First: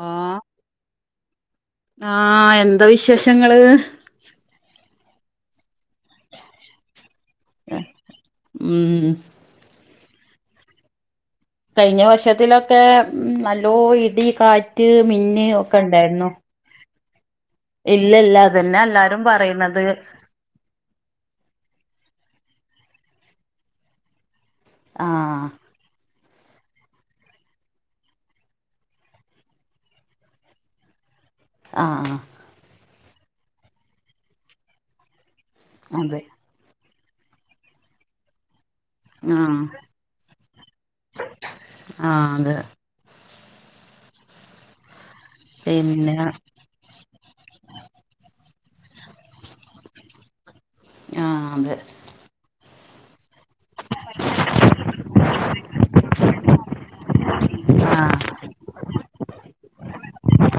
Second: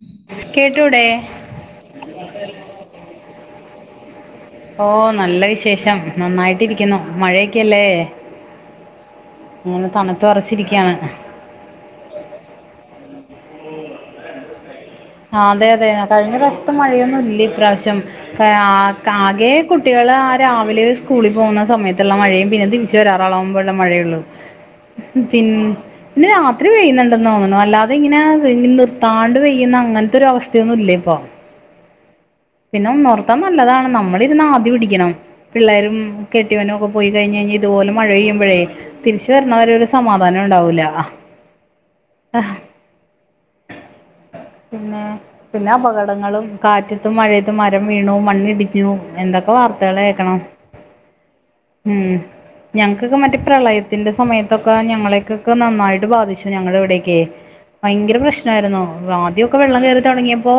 ആ കേട്ടൂടെ ആ എന്താ വിശേഷങ്ങള് ഓ നല്ല വിശേഷം നന്നായിട്ടിരിക്കുന്നു മഴയൊക്കെ അല്ലേ ഉം അങ്ങനെ തണുത്ത് വിറച്ചിരിക്കാണ് കഴിഞ്ഞ വർഷത്തിലൊക്കെ ഉം നല്ലോ ഇടി കാറ്റ് മിന്ന് ഒക്കെ ഉണ്ടായിരുന്നു ഇപ്പം മഴയൊന്നും ഇല്ല ഈ ഇപ്രാവശ്യം ഇല്ല ഇല്ല അതന്നെ കാ എല്ലാരും ആകെ പറയണത് കുട്ടികളാ രാവിലെ സ്കൂളിൽ പോകുന്ന സമയത്തുള്ള മഴയും പിന്നെ തിരിച്ച് വരാറാവുമ്പോള്ള മഴയുള്ളു ഉം ആഹ് പിന് പിന്നെ രാത്രി പെയ്യുന്നുണ്ടെന്ന് തോന്നുണു അല്ലാതെ ഇങ്ങനെ നിർത്താണ്ട് പെയ്യുന്ന അങ്ങനത്തൊരു അവസ്ഥയൊന്നും ഇല്ല ഇപ്പൊ ആഹ് ആഹ് പിന്നെ ഒന്നോർത്താ നല്ലതാണ് നമ്മളിരുന്ന് ആദി പിടിക്കണം പിള്ളേരും അതെ ഒക്കെ കെട്ടിവാനോ ഓക്കെ പോയിക്കഴിഞ്കഴിഞ്ഞ ഇത് പോലെ മഴ പെയ്യുമ്പഴേ തിരിച്ച് ആഹ് വരണവരെ ഒരു സമാധാനം ഉണ്ടാവൂല ആഹ് ആഹ് പിന്നെ പിന്നെ അപകടങ്ങളും കാറ്റത്തും, മഴയത്തും, മരം വീണു മണ്ണിടിഞ്ഞു എന്തൊക്കെ വാർത്തകൾ കേക്കണം [unintelligible] ആഹ് അതെ ഉം ഞങ്ങക്കൊക്കെ മറ്റേ പ്രളയത്തിന്റെ സമയത്തൊക്കെ ഞങ്ങളേക്കൊക്കെ നന്നായിട്ട് ബാധിച്ചു ഞങ്ങടെ ഇവിടെക്കേ ഭയങ്കര ആഹ് പ്രശ്നായിരുന്നു ആ വെള്ളം കേറി തോടങ്ങിയപ്പോ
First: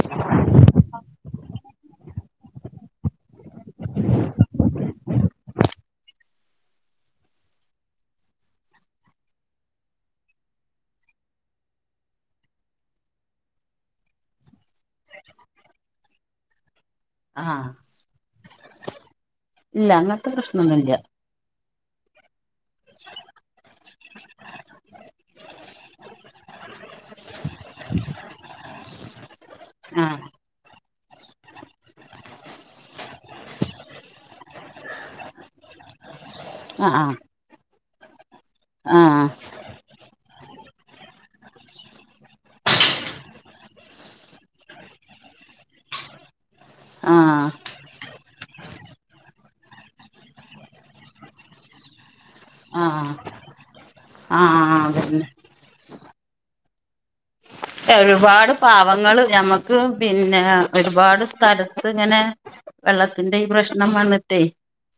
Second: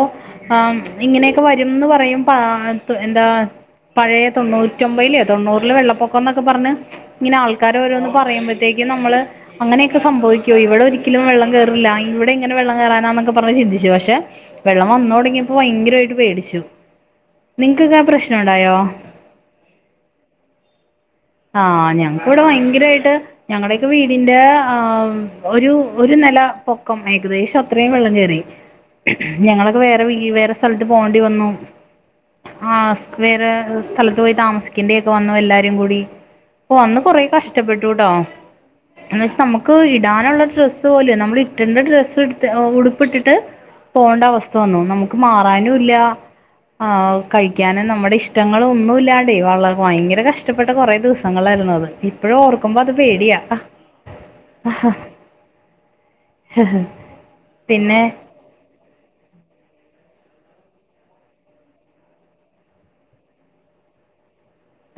ആമ് ഇങ്ങനെയൊക്കെ വരുംന്ന് പറയും പാത്ത് എന്താ പഴയെ തൊണ്ണൂറ്റൊമ്പയിലേ തൊണ്ണൂർല് വെള്ളപ്പൊക്കം എന്നൊക്കെ പറഞ് ഇങ്ങനെ ആൾക്കാര് ഓരോന്ന് പറയുമ്പോഴത്തേക്കും നമ്മള് അങ്ങനെയൊക്കെ സംഭവിക്കോ ഇവിടെ ഒരിക്കലും വെള്ളം കേറൂല്ല ഇവിടെ ഇങ്ങനെ വെള്ളം കെറാനാനോക്ക കൊറേ ചിന്തിച്ചു പക്ഷെ വെള്ളം വന്നോടങ്ങിയപ്പോ ഭയങ്കരോയിട്ടു പേടിച്ചു ആഹ് നിങ്ങക്കൊക്കെ ആ പ്രശ്നം ഉണ്ടായോ ഇല്ല അങ്ങനത്തെ പ്രശ്നൊന്നുല്ല ആഹ് ഞങ്ങക്ക് ഇവിടെ ഭയങ്കരായിട്ട് ഞങ്ങടെ വീടിന്റെ ആഹ് ഒരു ഒരു നല പൊക്കം ഏകദേശം അത്രയും വെള്ളം കേറി ഞങ്ങളൊക്കെ വേറെ വീ ആഹ് വേറെ സ്ഥലത്ത് പോണ്ടി വന്നു ആഹ് സ് വേറെ സ്ഥലത്ത് പോയി താമസിക്കേണ്ടി ഒക്കെ വന്നു എല്ലാരും കൂടി ഓഹ് ആഹ് അന്ന് ആഹ് കൊറേ കഷ്ടപ്പെട്ടൂട്ടോ എന്ന് ആഹ് വെച്ചാ നമുക്ക് ഇടാനുള്ള ഡ്രസ്സ് പോലു നമ്മൾ ഇട്ട്ണ്ട ഡ്രസ്സ് എടുത്ത് ഉടുപ്പിട്ടിട്ട് പോണ്ട അവസ്ഥ വന്നു നമുക്ക് മാറാനുല്ല ആഹ് കഴിക്കാന് നമ്മടെ ഇഷ്ടങ്ങളൊന്നുല്ലാണ്ടേ വള ഭയങ്കര കഷ്ടപ്പെട്ട കുറെ ദി സംങ്ങൾ ആയിരുന്നു അത് ഇപ്പഴും ഓർക്കുമ്പോ അത് ആഹ് പേടിയാ ആഹ് അതന്നെ ഹ ഹ ഒരുപാട് പാവങ്ങള് ഞമ്മക്ക് പിന്നെ ഒരുപാട് സ്ഥലത്ത് ഇങ്ങനെ വെള്ളത്തിന്റെ ഈ പ്രശ്നം വന്ന്ട്ടേ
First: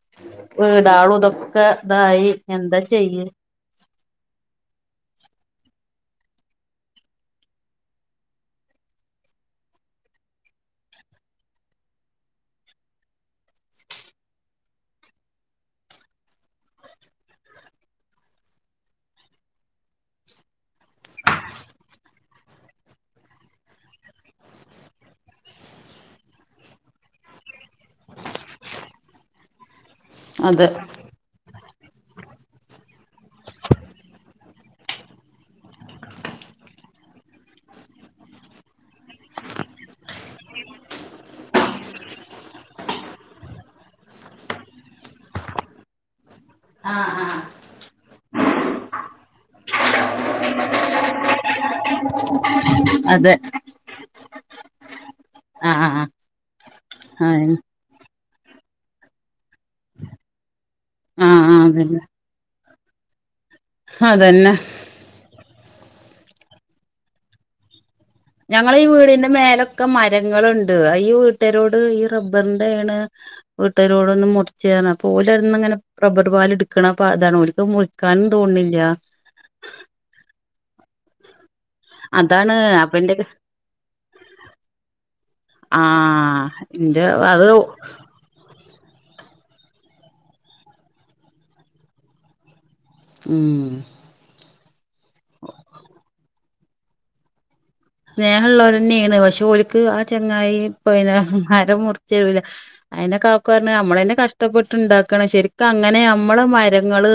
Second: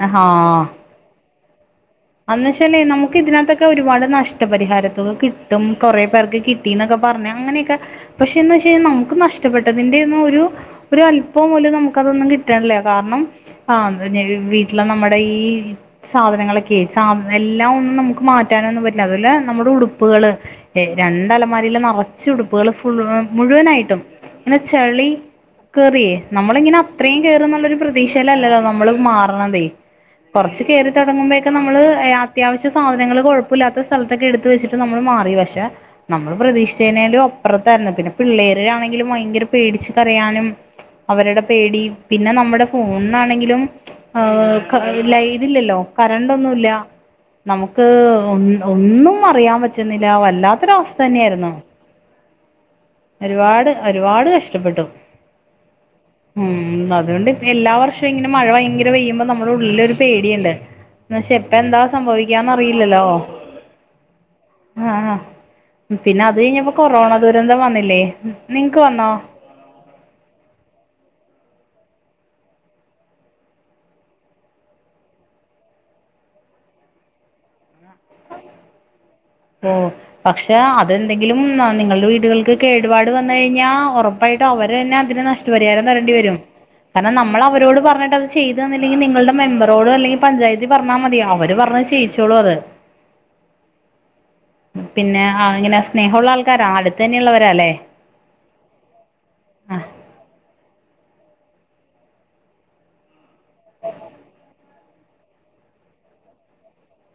ആഹ് വീടാളു ഇതൊക്ക ഇതായി എന്താ ചെയ്യല് ത് ഒരുപാട് നഷ്ടപരിഹാരത്തോക കിട്ടും കുറെ പേർക്ക് കിട്ടിന്നൊക്കെ പറഞ് അങ്ങനെക്ക പക്ഷേ എന്ന് വെച്ച് കഴിഞ്ഞാ നമുക്ക് നഷ്ടപ്പെട്ടതിന്റെ ഒന്നും ഒരു ഒരു അല്പം പോലും നമുക്ക് അതൊന്നും കിട്ടേൺല്ല കാരണം ആഹ് എന്താ ഞാ വീട്ടിലെ നമ്മടെ ഈ സാധനങ്ങളൊ ക്കെ സാധനം എല്ലാം ഒന്നും നമുക്ക് മാറ്റാനൊന്നും പറ്റില്ല അതുപോലെ നമ്മടെ ഉടുപ്പുകള് എ രണ്ട് അലമാരയില് നറച്ച് ഉടുപ്പുകൾ ഫുള്ളും മുഴുവനായിട്ടും ഇങ്ങനെ ചെളി കേറിയേ നമ്മളിങ്ങനെ അത്രയും കേറുന്നുള്ളൊരു പ്രതീക്ഷയിലല്ലല്ലോ നമ്മള് മാറണതേ കോറച്ച് അതെ കേറി തോടങ്ങുമ്പേ ക്ക് നമ്മള് എ അത്യാവശ്യ സാധനങ്ങൾ കോഴപ്പൊല്ലാത്ത സ്ഥലത്തൊക്കെ എടുത്ത് വെച്ചിട്ട് നമ്മൾ മാറി പക്ഷെ നമ്മൾ പ്രതീക്ഷിച്ചേനേലും അപ്പുറത്തായിരുന്നു പിന്നെ പിള്ളേര് ആണങ്കിലും ഭയങ്കര പേടിച്ച് കരയാനും അവര്ടെ പേടി പിന്നെ നമ്മുടെ ഫോണിനാണെങ്കിലും ആഹ് ക ലൈ ഇതില്ലല്ലോ കരണ്ട് ഒന്നുല്ലാ നമുക്ക് ഒന്ന് ഒന്നും അറിയാൻ പറ്റുന്നില്ല വല്ലാത്തൊരവസ്ഥ തന്നെ ആായിരുന്നു [unintelligible] ഒരുപാട് ഒരുപാട് കഷ്ടപ്പെട്ടു ആഹ് ആഹ് ആഹ് മം അതുകൊണ്ട് എല്ലാ വർഷോം ഇങ്ങനെ മഴ ഭയങ്കര പെയ്യുമ്പോ നമ്മളെ ഉള്ളിലൊരു പേടിയിണ്ട് എന്നശെ ഇപ്പ ആഹ് എന്താ അതന്നെ സംഭവിക്കാന്ന്റിയില്ലല്ലോ അതന്നെ ആഹ് ആഹ് പിന്നെ അത് കഴിഞ്ഞപ്പോ കൊറോണ ദുരന്തം വന്നില്ലേ നിങ്ങക്ക് ഞങ്ങളെ വന്നോ വീടിന്റെ മേലൊക്കെ മരങ്ങള്ണ്ട് ഈ വീട്ടാരോട് ഈ റബ്ബറിന്റെയണ് വീട്ടരോട് ഒന്ന് മുറിചേരാൻ അപ്പൊ ഓലന്ന് അങ്ങനെ റബർ പാല് എടുക്കണപ്പ താണ് ഓല്ക്ക് മുറി ക്കാനും തോൻ ണില്ല ഓഹ് പക്ഷ പക്ഷേ അതെന്തെങ്കിലും നിങ്ങൾടെ വീടുകൾക്ക് അതാണ് കേടുപാട് അപ്പന്റെ വന്ന് കഴിഞ്ഞാ ഒറപ്പായിട്ടും അവർ ന്നെ അതിന് നഷ് നഷ്ട പരിഹാരം തരേണ്ടി വരും ആഹ് ഇന്റെ കാരണം നമ്മൾ അത് അവരോട് പറഞ്ഞിട്ടത് ച്ചെ ചെയ്ത് തന്നില്ലെങ്കിൽ നിങ്ങൾ ടെ മെമ്പറോട് അല്ലെങ്കിൽ പഞ്ചായത്തിൽ പറഞ്ഞാ മതി അവർ പറഞ്ഞ് ചെയ്ച്ചോളൂ അത് ഉം പിന്നെ ആഹ് സ്നേഹോള്ള ആൾക്കാരാ അടുത്തന്നെയുള്ളവരാ ലെ സ്നേഹള്ളോരന്നെണ് പക്ഷെ ഓൽക്ക് ആഹ് ചങ്ങായി പിന്ന മരം മുറിച്ചരൂല അയിന്നെ കാക്കു നമ്മളന്നെ കഷ്ടപ്പെട്ട്ണ്ടാക്കണ് ശരിക്കും അങ്ങനെ നമ്മള് മരങ്ങള്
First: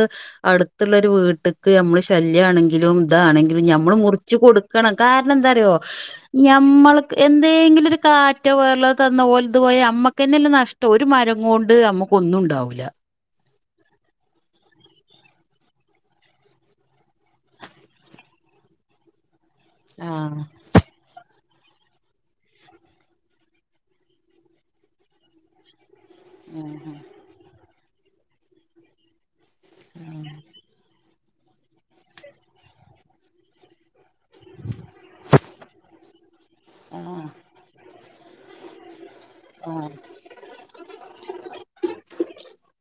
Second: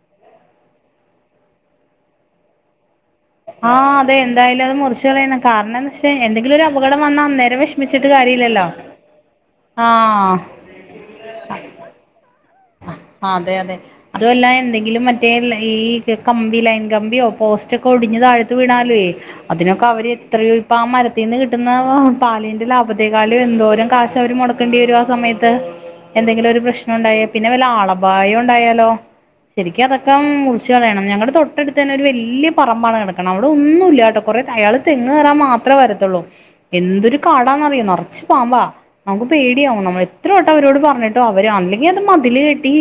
അടുത്തിള്ളൊരു വീട്ട്ക്ക് നമ്മള് ശല്യണെങ്കിലും ഇതാണെങ്കിലും ആഹ് നമ്മള് അതെ മുറിച്ചു എന്തായാലും അത് കൊടുക്കണം മുറിച്ച് കാര കളയണം എന്തറിയോ കാരണം എന്ന് വെച്ചാ എന്തെങ്കിലും ഒരു നമ്മള അപകടം വന്നാ അന്നേരം എന്തെങ്കിലും ഒരു വിഷമിച്ചിട്ട് കാറ്റൊ കാര്യല്ലല്ലോ വേ റലതൊ പോയ ആഹ് ഞമ്മക്കെല്ല നഷ്ടം ഒരു മരം കോണ്ട് നമുക്കൊന്നും ഉണ്ടാവൂല അതെ അതെ അതുഅല്ല എന്തെങ്കിലും മറ്റേ ഈ കമ്പി ലൈൻ കമ്പിയോ പോസ്റ്റൊക്കെ ഒടിഞ്ഞ് താഴത്ത് വീണാലുഏ അതിനൊക്കെ അവര് ആഹ് ഇത്രയു പ്പൊ ആ മരത്തിന്ന് കിട്ടുന്ന പാലിന്റെ ലാഭത്തെേക്കാളും എന്തോരം കാശ് അവര് മൊടക്കണ്ടി വരും ആ സമയത്ത് എന്തെങ്കിലു ഒരു പ്രശ്നം ഉണ്ടായ പിന്നെ വല്ല ആളപായം ഉണ്ടായാലോ? ശരിക്കു അതൊക്കെ കുറിച്ച് കളയണം ഞങ്ങടെ തൊട്ടടുത്തന്നെ ഒരു വല്യ പറമ്പാണ് കിടക്കണം അവിടെ ഒന്നും ഇല്യ ട്ടോ കൊറേ അയാള് തെങ്ങ് കേറാൻ മാത്രേ വരത്തുള്ളൂ എന്തൊരു കാടാന്നറിയോ നറച്ചു പാമ്പാ നമുക്ക് പേടിയാവും ആഹ് നമ്മള് എത്ര വട്ടം അവരോട് പറഞ്ഞിട്ടോ അവര് അല്ലെങ്കിൽ അത് മതില് കെ ട്ടി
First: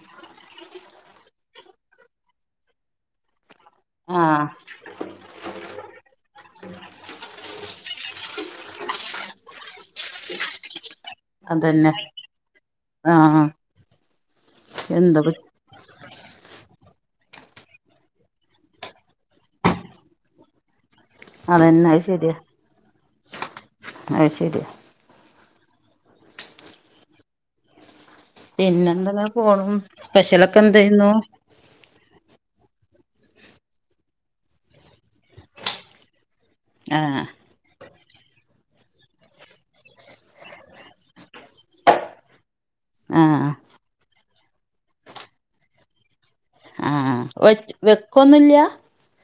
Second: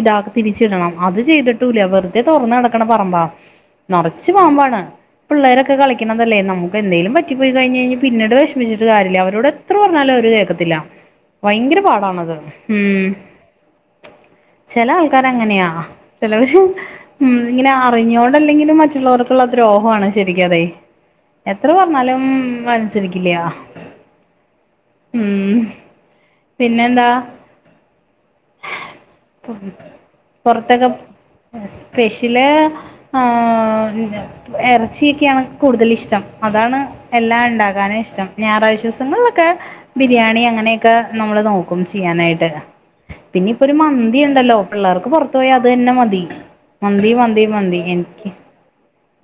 ഇതാക്കി തിരിച്ചിടണം അത് ചെയ്തിട്ടൂല വെറുതെ തുറന്ന് കെടക്കണ പറമ്പ നറച്ച് ആഹ് പാമ്പാണ് പിള്ളേരൊക്കെ കളിക് ക്കുന്നതല്ലേ നമുക്ക് എന്തേലുംപറ്റിപ്പോയി കഴിഞ്ഞയിഞ്ഞ പിന്നീട് വിഷമിച്ചട്ട് കാര്യില്ല അവരോട് എത് എത്ര പറഞ്ഞാലും അവര് കേക്കത്തില്ല ഭയങ്കര അതന്നെ പാടാണത് ഉം ആഹ് ചെല എന്താ ആൾക്കാര് അങ്ങനെയാ ചിലവര് ഉം ഇങ്ങനെ അറിഞ്ഞോണ്ടല്ലെങ്കിലും മറ്റുള്ളവർക്കുള്ള ദ്രോഹാണ് ശരിക്കതെ എത്ര അതന്നെ പറഞ്ഞാലും അനുസരിക്കില്യ അയ് ശരി ഉം പിന്നെന്താ? പിന്നെന്തെങ്ങെ പോണു സ്പെഷ്യലൊക്കെ പുറത്തൊക്കെ എന്തയ്യുന്നു സ്പെഷ്യല് എറച്ചിയൊക്കെയാണ് കൂടുതലിഷ്ടം അതാണ് ആഹ് എല്ലാം ഇണ്ടാകാനും ഇഷ്ടം ഞായറാഴ് ദിവസങ്ങളിലൊക്കെ ബിരിയാണി അങ്ങനെയൊക്കെ നമ്മള് നോക്കും ചെയ്യാനായിട്ട് പിന്നെ ആഹ് ഇപ്പൊ ഒരു മന്തി ഉണ്ടല്ലോ പിള്ളേർക്ക് പുറത്തു പോയി അത് തന്നെ മതി മന്തി ആഹ് മന്തി വെച്ച് മന്തി എനിക്ക് വെക്കൊന്നുല്ല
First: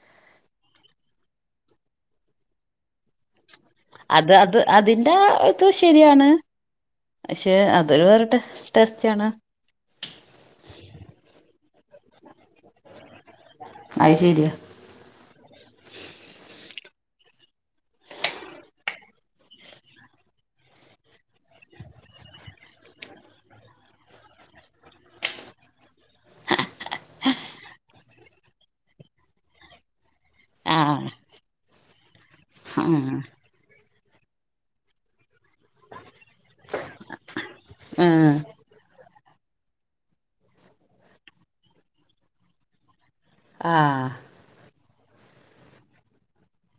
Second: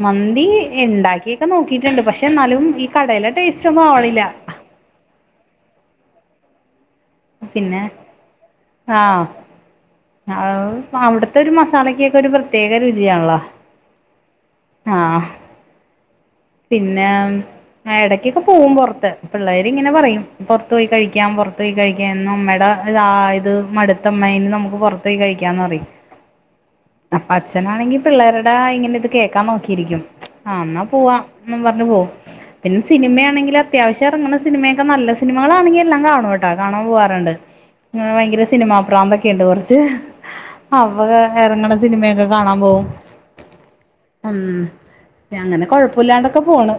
മന്തി ഇണ്ടാക്കിയൊക്കെ നോക്കിട്ടുണ്ട് പക്ഷെ ന്നാലും ഈ കടയിലെ ടേസ്റ്റൊന്നും ആവണില്ല അത് അത് അതിന്റെ ഇത് ശരിയാണ് പക്ഷെ പിന്നെ അതൊരു വേറെ ടേ ടേസ്റ്റണ് അഹ് അവിടുത്തൊരു മസാലക്കൊക്കെയൊരു പ്രത്യേക രുചിയാണല്ലോ? അയ് ശെരിയാ ആഹ് പിന്നേം ആ എടക്കക്കെ പോവും പൊറത്ത് പിള്ളേരിങ്ങനെ പറയും പൊറത്ത് പോയി കഴിക്കാം പൊറത്ത് പോയി കഴി എന്നുമ്മയുടെ താ ഇത് മടുത്തുമ്മേ ഇന്ന് നമുക്ക് പൊറത്തു പോയി കഴിക്കാന്ന് പറയും അപ്പ അച്ഛനാണെങ്കി പിള്ളേരുടെയിങ്ങനെയിത് കേക്കാ നോക്കിയിരിക്കും ആ ഇന്നാ ആഹ് പോവാന്നും പറഞ്ഞ് പോവും പിന്നെ ആഹ് സിനിമയാണെങ്കിലൊ അത്യാവിശ്യയിറങ്ങണ സിനിമയക്കെ നല്ല സിനമകളാണെങ്കിയെല്ലാം കാണു വേ ട്ടോ കാണാം പോവാറ്ണ്ട് ആഹ് ഭയങ്കര സിനിമാ പ്രാന്തെക്കെ യിണ്ട് കൊറച്ച് അപ്പത് എറങ്ങ്ണ സിനിമയൊക്കെ കാണാൻ പോകും ആഹ് ഉം അങ്ങനെ കൊഴപ്പുല്ലാണ്ടൊക്കെ പോണ്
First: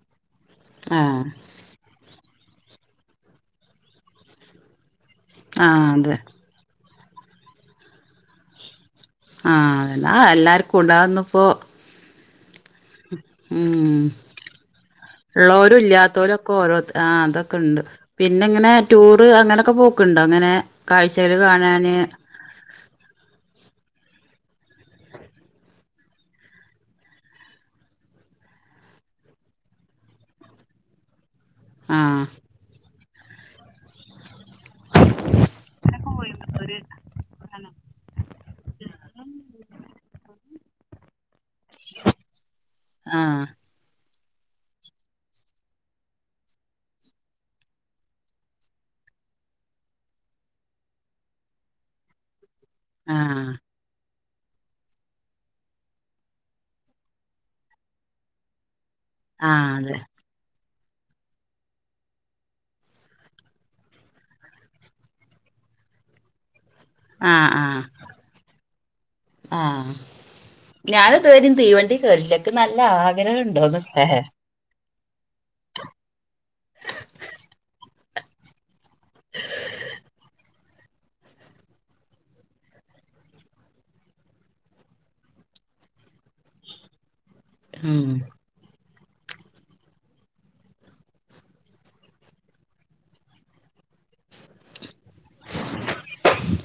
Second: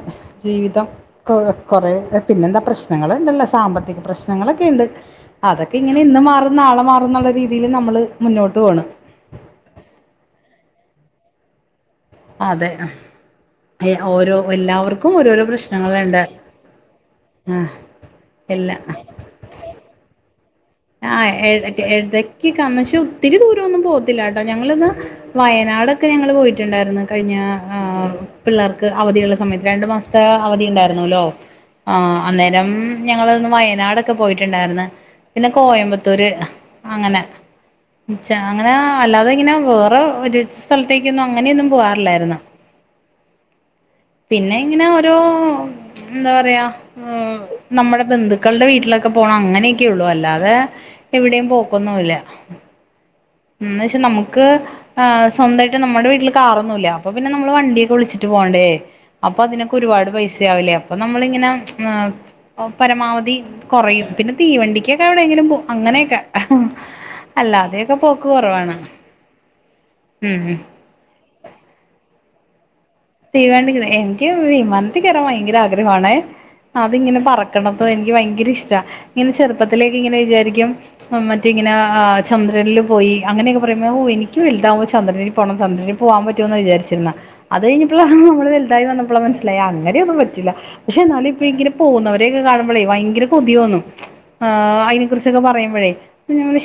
ജീവിതം ആഹ് കുറെ പിന്നെന്താ പ്രശ്നങ്ങള്ണ്ടല്ലോ സാമ്പത്തിക പ്രശ്നങ്ങളൊക്കെയ്ണ്ട് ആഹ് അതൊക്കെയിങ്ങനെ അതെ ആഹ് അതന്നെ ഇന്ന് മാറും നാളെ മാറന്നുള്ള രീതിയില് നമ്മള് മുന്നോട്ട് പോണ് ആ അതന്നെ അഹ് എല്ലാര്ക്കുണ്ട് അഹൊന്നുപ്പോ അതെന്നെ ഉം ഓരോരോ പ്രശ്നങ്ങളുണ്ട് ഇള്ളൊരുയില്ലാത്തോരൊക്കെ ഓരോത്ത ആ അതൊക്കെണ്ട് പിന്നങ്ങെനെ എല്ലാ ടൂറ് അങ്ങനൊക്കെ പോക്കുണ്ടോ ഇങ്ങനെ കാഴ്ചകല് കാണാന് ക്കി പക്ഷേ ഒത്തിരി ദൂരമൊന്നും പോവത്തില്ലാട്ടോ ഞങ്ങളിന്ന് വയനാടൊക്കെ ഞങ്ങള് പോയിട്ടുണ്ടായിരുന്നു കഴിഞ്ഞ ആ പിള്ളേർക്ക് അവധിയുള്ള സമയത്ത് രണ്ടു മാസത്തെ അവധിയുണ്ടായിരുന്നല്ലോ? ആ ആഹ് അന്നേരം ഞങ്ങളൊന്ന് വയനാടൊക്കെ പോയിട്ടുണ്ടായിരുന്നു പിന്നെ കോയമ്പത്തൂര് അങ്ങനെ ച്ച അങ്ങനെ അല്ലാതെയിങ്ങനെ വേറെ ഒരു സ്ഥലത്തേക്കൊന്നും അങ്ങനെയൊന്നും പോവാറില്ലായിരുന്നു ആ പിന്നെയിങ്ങനെ ഓരോ എന്താ പറയാ ഏഹ് നമ്മുടെ ബന്ധുക്കളുടെ വീട്ടിലൊക്കെ പോണം അങ്ങനെയെക്കെയൊള്ളൂ അല്ലാ തെ എവിടെയും പോക്കൊന്നുവില്ല ആഹാ എന്ന് വെച്ച് നമുക്ക് ആ സ്വന്തയിട്ട് നമ്മുടെ വീട്ടില് കാറൊന്നുവില്ല അപ്പൊ പിന്നെ നമ്മള് വണ്ടിയൊക്കെ വിളിച്ചിട്ട് പോണ്ടേ? ആ അതെ അപ്പതിനൊക്കെയൊരുപാട് പൈസയാവില്ലേ അപ്പ നമ്മളിങ്ങനെ പരമാവധി കൊറയും പിന്നെ തീവണ്ടിക്കെ വിടെങ്കിലും പോവും അങ്ങനെയെക്കെ ആ ആ അല്ലാതെയൊക്കെ പോക്ക് കൊറവാണ് ഉം ഞാനിതുവരിം തീവണ്ടി കേറീല്ല ഇങ്ക് നല്ല ആഗ്രഹണ്ട് തീവണ്ടിക്ക്ലെ എനിക്ക് വിമാനത്തി കയറാൻ ഭയങ്കരാഗ്രഹമാണേ അതിങ്ങനെ പറക്കണതും എനിക്ക് ഭയങ്കരയിഷ്ടാ ഇങ്ങനെ ചെറുപ്പത്തിലെക്കെങ്ങനെ വിചാരിക്കും മറ്റയിങ്ങനെ ആ ചന്ദ്രനില് പോയി അങ്ങനെയൊക്കെ പറയുമ്പോ ഓഹോ എനിക്ക് വലുതാവുമ്പോ ചന്ദ്രനില് പോണം ചന്ദ്രനില് പോവാൻ പറ്റൂന്നാ വിചാരിച്ചിരുന്നെ അത് കഴിഞ്ഞപ്പളാ ഉം നമ്മള് വലുതായി വന്നപ്പളാ മനസ്സി ലായി അങ്ങനെയൊന്നും പറ്റില്ല പക്ഷെയെന്നാലും ഇപ്പയിങ്ങനെ പോകുന്നവരെയൊക്കെ കാണുമ്പളേ ഭയങ്കര കൊതി തോന്നും ആ അയിനെ കുറിച്ചൊക്കെ പറയുമ്പഴേ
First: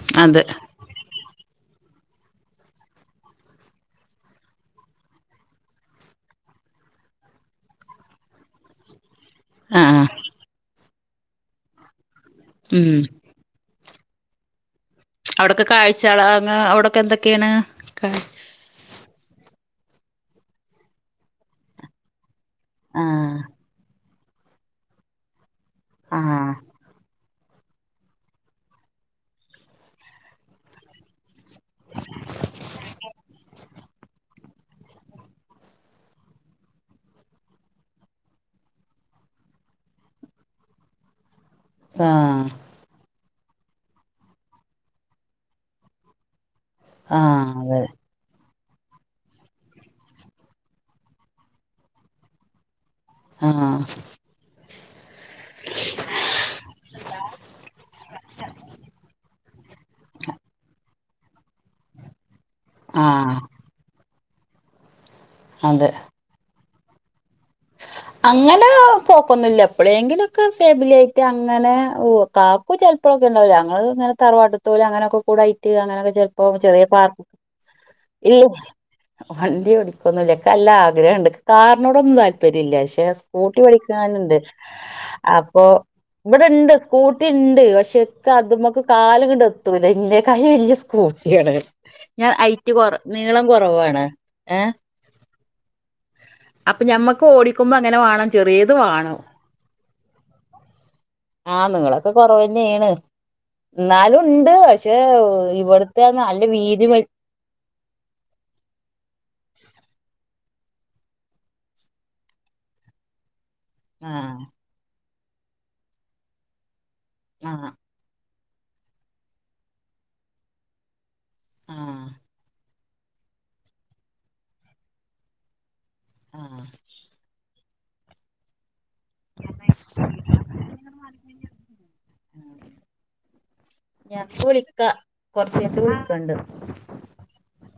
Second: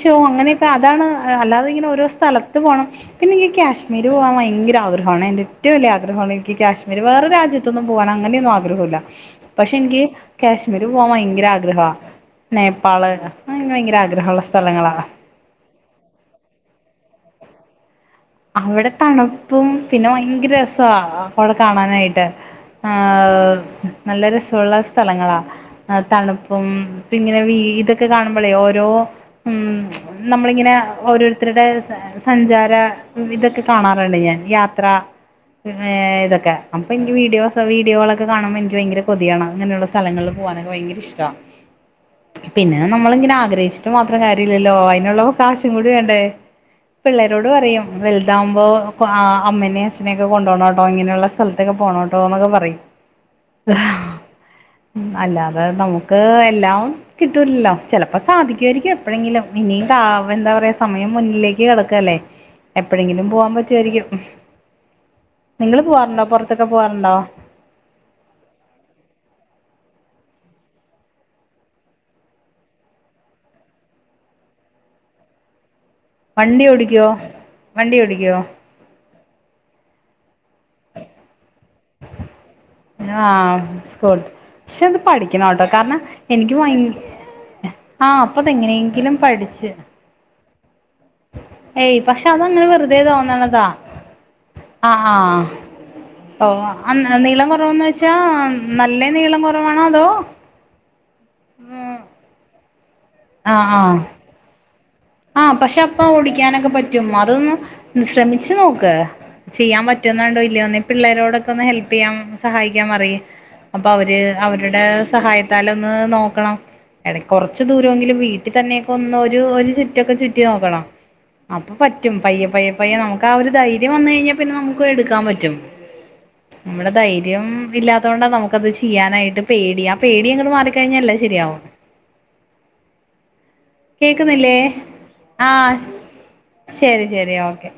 ഷോ അതെ അങ്ങനെയൊക്കെ ആദ്യ അതാണ് അല്ലാതെ ഇങ്ങനെ ഓരോ സ്ഥലത്ത് പോണം പിന്നെനിക്ക് കാശ്മീര് പോകാൻ ഭയങ്കര ആഗ്രഹമാണ് എന്റെ ഏറ്റവും വലിയ ആഗ്ര എനിക്ക് കാശ്മീർ വേറെ രാജത്തൊന്നും പോവാൻ അങ്ങനെയൊന്ന ആഗ്രഹവുല്ല പക്ഷെ ആ ആ എനിക്ക് കാശ്മീ ഇ പോകാൻ ഭയങ്കര ആഗ്രഹ ഉം നേപ്പാള് അങ്ങനെ ഭയങ്കര ആഗ്രഹമള്ള സ്ഥലങ്ങളാ അവിടൊക്കെ കാഴ്ചള്അ അവിടെൊക്കെ എന്തൊക്കെയാണ് അവിടെ തണുപ്പും പിന്നെ ഭയങ്കര രസാ വിടെ കാണാനായിട്ട് ആ ആഹ നല്ല രസമുള്ള സ്ഥലങ്ങളാ ആ തണുപ്പും ഇങ്ങനെ വീതൊക്കെ കാണുമ്പോളേ ഓരോ ഉ നമ്മളിങ്ങനെ ഓരോരു ത്തരുടെ സഞ്ചാര ഇതൊക്കെ കാണാറുണ്ട് ഞാൻ യാത്ര ഇതൊക്കെ അപ്പൊ എനിക്ക് വീഡിയോ വീഡിയോകൊക്കെ കാണുമ്പോഴ് എനിക്ക് ഭയങ്കര കൊതിയാണ് അങ്ങനെയുള്ള സ്ഥലങ്ങളിൽ പോകാനൊക്കെ ഭയങ്കര ഇഷ്ടാ ആഹ പിന്നെ നമ്മളിങ്ങനെ ആഗ്രഹിച്ചിട്ട് മാത്രം കാര്യമില്ലല്ലോ അതിനുള്ളവ കാശും കൂടി വേണ്ടേ ആ പിള്ളരോട് അതെ പറയും വലുതാകുമ്പോൾ അമ്മനേ അച്ഛനെയൊക്കെ കൊണ്ടു പോോണം കേട്ടോ ഇങ്ങനെയുള്ള സ്ഥലത്തൊക്കെ പോകണം കേട്ടോ എന്നൊക്കെ പറയും ആ അല്ലാതെ നമുക്ക് എല്ലാം കിട്ടൂില്ലല്ലോ ചിലപ്പോ സാധിക്കുവായിരിക്കും എപ്പോഴെങ്കിലും ഇനിയുംാവ എന്താ പറയാ സമയം മുന്നിലേക്ക് കിടക്കല്ലേ ആ എപ്പോഴെങ്കിലും പോവാൻ പറ്റുവമായിരിക്കും നിങ്ങള് അതെ പോവാറുണ്ടോ പുറത്തൊക്കെ പോവാറുണ്ടോ അങ്ങനെ പോക്കൊന്നില്ല എപ്പോഴെങ്കിലുംൊക്കെ ഫാമിലിയിട്ട് അങ്ങനെ ഓ ചിലപ്പോഴൊക്കെണ്ടാവില്ല അഞങ്ങള്ങ്ങന തറവാ ട്ടത്തോര് അങ്ങനൊക്കെ കൂ ടി ആയിട്ട് അങ്ങനെ ക്കെ ചെല് പ്പോ പോകും വണ്ടി ചെറിയ ഓടിക്കുവോ പാർക്ക് വണ്ടി ഇൽ ഓടിക്കുവോ വണ്ടി ടിക്കൊന്നക്കെ അല്ല ആഗ്രഹംുണ്ട് കാർണോട ൊന്നും താല്പര്യം ഇല്ല പക്ഷെ സ്കൂട്ടി ആഹ് സ്കൂൾ പഠിക്കാനുണ്ട് പക്ഷെ അത് പഠിക്കണം അപ്പൊ കേട്ടോ കാരണം എനിക്ക് ഇവിടെണ്ട് ഭയ സ്കൂട്ടി ഉണ്ട് ആഹ് പക്ഷെക്കെ അപ്പത് അത്മക്ക് എങ്ങനെയെങ്കിലും കാല് ങ്ങട് പഠിച്ച് എത്തുല എന്നെക്കാളു വലിയ സ് സ്കൂട്ടിയാണ് ഏയ് പക്ഷെ ഞാൻ ഐറ്റ് കൊറ നീളം കുറവാണ് ഏഹ് ആഹ ആഹ ഓ അപ്പൊ അന്ന് ഞമ്മക്ക് നീളം ഓടിക്കുമ്പോ കുറവന്ന് അങ്ങനെ വെച്ചാ വേണം ചെറിയത് നല്ല വേണം നീളം കുറവാണോ അതോ ആഹ നിങ്ങളൊക്കെ കൊറവന്നെയണ് എന്നാലും ഉണ്ട് ആഹ പക്ഷെ ഇവിടുത്തെ അപ്പാ നല്ല ഓടിക്കാനൊക്കെ വീതി വ പറ്റും അതൊന്ന് ശ്രമിച്ചു നോക്ക് ചെയ്യാൻ പറ്റോന്നാണ്ടോ ഇല്ലയോന്ന്േ പിള്ളേരോടൊക്കെ ഒന്ന് ഹെൽപ് ചെയ്യാൻ സഹായിക്കാൻ പറി അപ്പൊ അവര് ആഹ് അവരുടെ സഹായത്താൽ ഒന്ന് നോക്കണം എ കുറച്ച് ആഹ് ദൂരയെങ്കിലും വീ ചട്ടി തന്നെയൊക്കെ ഒന്ന് ചുറ്റിയൊക്കെ ചുറ്റി നോക്കണം അപ്പൊ ആഹ് പറ്റും പയ്യെ പയ്യെ പ്പെയ്യനമുക്ക് ആ ഒരു ധൈര്ംവന്നു കഴിഞ്ഞാൽ പിന്നെ നമുക്ക് എടുക്കാൻ പറ്റും ആഹ് നമ്മള് ധൈര്യം ഇല്ലാത്തൊണ്ടാ നമുക്കത് ചെയ്യാനായ് ് പേടി ആ പേടി അങ്ങട് മാറിക്കഴിഞ്ഞാൽ എല്ലാം ശരിയാവും കേക്കുന്നില്ലേ കുറച്ച് ആഹ് കഴിഞ്ഞ് വിളിക്കണ്ട് ശരി ശരി ഓക്കെ